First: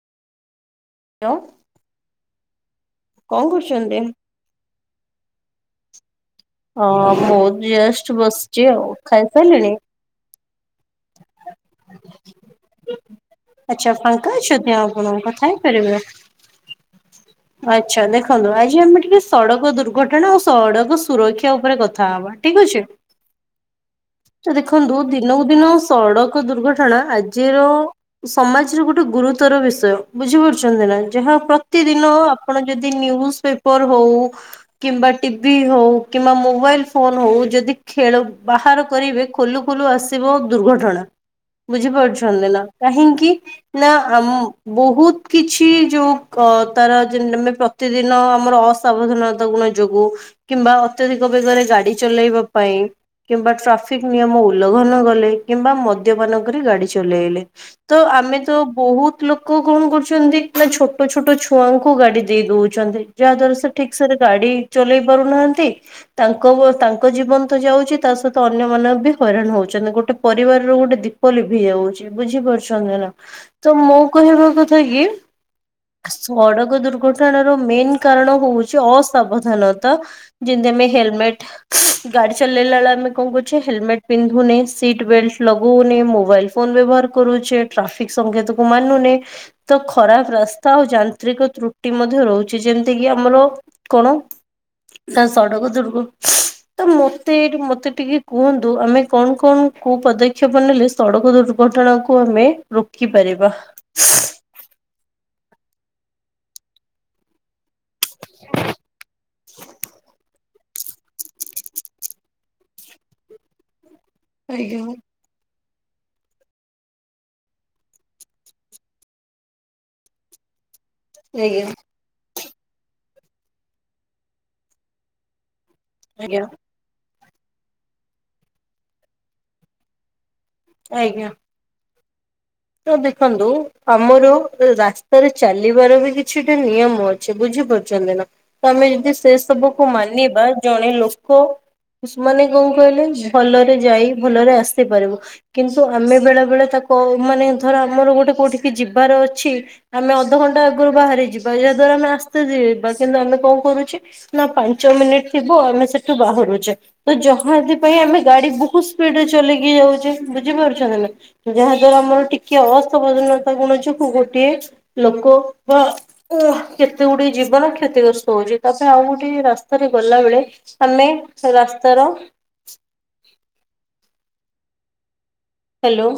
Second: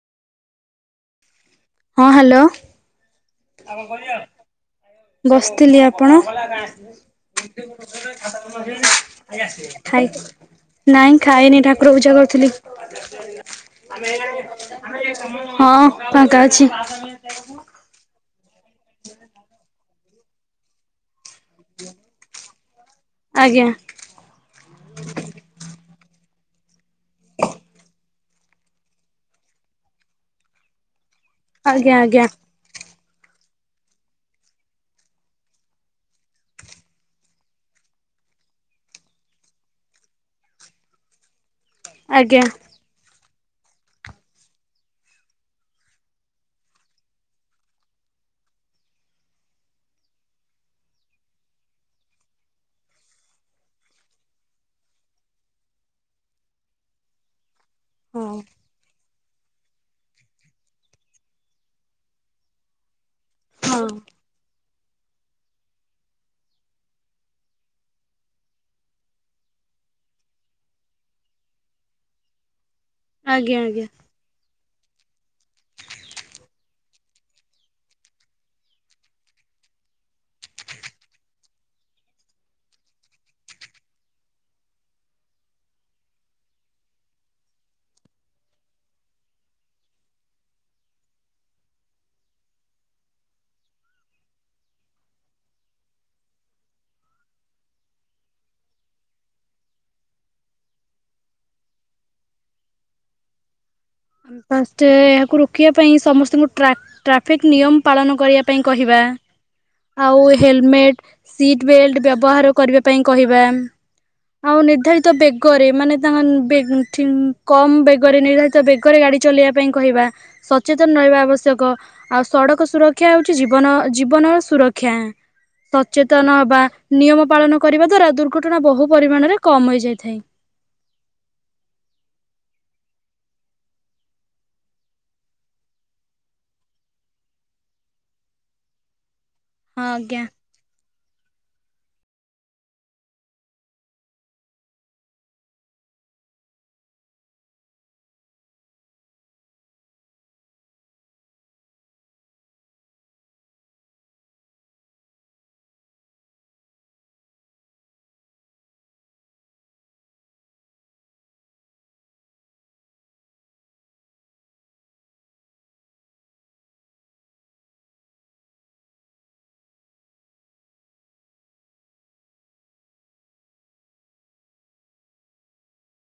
ଲୋ। ହଁ ହ୍ୟାଲୋ। କଣ କରୁଛନ୍ତି? ବସିଥିଲି ଆପଣ? ହଁ ମୁଁ ଜଷ୍ଟ ବସିଛି ଆଉ ଖାଇସାରିଲିଣି? [unintelligible] ନାଇଁ ଖାଇନି ଠାକୁର ପୂଜା କରୁଥିଲି। ଆଚ୍ଛା ଫାଙ୍କା ଅଛନ୍ତି ଆପଣ କଥା ହଁ ହେଇପାରିବେ? ଫାଙ୍କା ଅଛି। ଆଚ୍ଛା ଦେଖନ୍ତୁ ଆଜି ଆମେ ଟିକେ ସଡକ ଦୁର୍ଘଟଣା ଆଉ ସଡକ ଶ୍ ସୁରକ୍ଷା ଉପରେ କଥା ହବା ଠିକ ଅଛି। ଆଜ୍ଞା। ତ ଦେଖନ୍ତୁ ଦିନକୁ ଦିନ ସଡକ ଦୁର୍ଘଟଣା ଆଜିର ସମାଜରେ ଗୋଟେ ଗୁରୁତର ବିଷୟ ବୁଝିପାରୁଛନ୍ତି ନା ଯାହା ଆଜ୍ଞା ପ୍ରତିଦିନ ଆଜ୍ଞା ଆପଣ ଯଦି ନ୍ୟୁଜ ପେପର ହଉ କିମ୍ବା ଟିଭି ହଉ କିମ୍ବା ମୋବାଇଲ ଫୋନ ହଉ ଯଦି ଖେଳ ବାହାର କରିବେ ଖୋଲୁ ଖୋଲୁ ଆସିବ ଦୁର୍ଘଟଣା ଆଜ୍ଞା ବୁଝିପାରୁଛନ୍ତି ନା କାହିଁକି? ନା ଆମ୍ ବହୁତ୍ କିଛି ଯୋଉ କ ତାର ଜେନ୍ ନେନେ ପ ତିଦିନ ଆମର ଅସାବଧାନତା ଗୁଣ ଯୋଗୁଁ କିମ୍ବା ଅତ୍ୟଧିକ ବେଗରେ ଗାଡି ଚଲେଇବା ପାଇଁ କିମ୍ବା ଟ୍ରାଫିକ ନିୟମ ଉଲ୍ଲଘନ କଲେ କିମ୍ବା ମଦ୍ୟପାନ କରି ଗାଡି ଚଲେଇଲେ। ତ ହଁ ଆମେ ତ ବୋହୁତ୍ ଲୋକ କଣ କରୁଛନ୍ତି ନା ଛୋଟ ଛୋଟ ଛୁଆଙ୍କୁ ଗାଡି ଦେଇ ଦଉଛନ୍ତି ଯାହା ଦ୍ଵାରା ସେ ଠିକ ସେରେ ଗାଡି ଚଲେଇ ପାରୁନାହାନ୍ତି। ତାଙ୍କ ବ ତାଙ୍କ ଜୀବନ ତ ଯାଉଛି ତା ସହିତ ଅନ୍ୟ ମାନେ ବି ହଇରାଣ ହଉଛନ୍ତି। ଗୋଟେ ପରିବାରର ଗୋଟେ ଦୀପ ଲିଭି ଯାଉଛି ବୁଝିପାରୁଛନ୍ତି ନା। ଆଜ୍ଞା ତ ଆଜ୍ଞା। ମୁଁ କହିବା କଥା କି? ସଡକ ଦୁର୍ଘଟଣାର ମେନ୍ କାରଣ ହଉଛି ଅସାବଧାନତା। ଯେମତି ଆମେ ହେଲମେଟ, ଗାଡି ଚଲେଇଲା ବେଳେ ଆମେ କଣ କରୁଛେ ହେଲମେଟ ପିନ୍ଧୁନେ। ସିଟ ବେଲ୍ଟ ଲଗଉନେ, ମୋବାଇଲ ଫୋନ ବ୍ୟବହାର କରୁଛେ, ଟ୍ରାଫିକ ସଂଙ୍କେତକୁ ମାନୁନେ। ତ ଖରାପ ରାସ୍ତା ଆଉ ଯାନ୍ତ୍ରିକ ତ୍ରୁଟି ମଧ୍ୟ ରହୁଛି। ଯେମିତି କିି ଆମର କଣ, ନା ସଡ଼କ ଦୂର୍ଘ ତ ମତେ ଏ ମତେ ଟିକେ କୁହନ୍ତୁ ଆମେ କଣ କଣ କୋଉ ପଦକ୍ଷେପ ନେଲେ ସଡକ ଦୁର୍ଘଟଣା କୁ ଆମେ ରୋକି ପାରିବା? ଫଷ୍ଟ ଏହାକୁ ରୋକିବା ପାଇଁ ସମସ୍ତଙ୍କୁ ଟ୍ରାକ ଟ୍ରାଫିକ ନିୟମ ପାଳନ କରିବା ପାଇଁ କହିବା। ଆଉ ହେଲମେଟ୍, ସିଟ୍ ବେଲ୍ଟ୍ ବ୍ୟବହାର କରିବା ପାଇଁ କହିବା। ଆଉ ଆଜ୍ଞା ନିର୍ଦ୍ଧାରିତ ବେଗରେ ମାନେ ତାଙ୍କ [unintelligible] କମ ବେଗରେ ନିର୍ଦ୍ଧାରିତ ବେଗ ଗ ରେ ଗାଡି ଚଲେଇବା ପାଇଁ କହିବା। ସଚେତନ ରହିବା ଆଜ୍ଞା ଆବଶ୍ୟକ। ଆଉ ସଡକ ସୁରକ୍ଷା ହଉଛି ଜୀବନ ଜୀବନର ସୁରକ୍ଷା। ସଚେତନ ଆଜ୍ଞା ହବା। ନିୟମ ପାଳନ କରିବା ଦ୍ଵାରା ଦୁର୍ଘଟଣା ବହୁ ପରିମାଣରେ କମ ହେଇଯାଇଥାଏ। ଆଜ୍ଞା ତ ଦେଖନ୍ତୁ ଆମର ରାସ୍ତାରେ ଚାଲିବାର ବି କିଛି ଟେ ନିୟମ ଅଛି। ବୁଝିପାରୁଛନ୍ତି ନା, ତ ଆମେ ଯଦି ସେ ସବୁକୁ ହଁ ଆଜ୍ଞା ମାନିବା ଜଣେ ଲୋ କ ମାନେ କଣ କହିଲେ ଭଲରେ ଯାଇ ଭଲରେ ଆସି ପାରିବ। କିନ୍ତୁ ଆମେ ବେଳେ ବେଳେ ତାକୁ ମାନେ ଧର ଆମର ଗୋଟେ କୋଉଠିକି ଯିବାର ଅଛି ଆମେ ଅଧଘଣ୍ଟା ଆଗରୁ ବାହାରି ଯିବା। ଯା ଦ୍ଵାରା ଆମେ ଆସ୍ତେ ଯିବା କିନ୍ତୁ ଆମେ କଣ କରୁଛେ ନା ପାଞ୍ଚ ମିନିଟ ଥିବ ଆମେ ସେଠୁ ବାହାରୁଛେ। ତ ଯାହାଥି ପାଇଁ ଆମେ ଗାଡି ବହୁତ ସ୍ପିଡରେ ଚଲେଇକି ଯାଉଛେ ବୁଝିପାରୁଛନ୍ତି ନା। ଯାହା ଆମର ଟିକେ ଅସାବଧାନତା ଗୁଣ ଯୋଗ ଗୋଟେ ଲୋକ ବା ଓ କେତେ ଗୁଟେ ଜୀବନ କ୍ଷତିଗ୍ରସ୍ତ ହଉଛି। ତାପରେ ଆଉ ଗୋଟେ ରାସ୍ତାରେ ଗଲା ବେଳେ ଆମେ ରାସ୍ତାର ହ୍ୟାଲୋ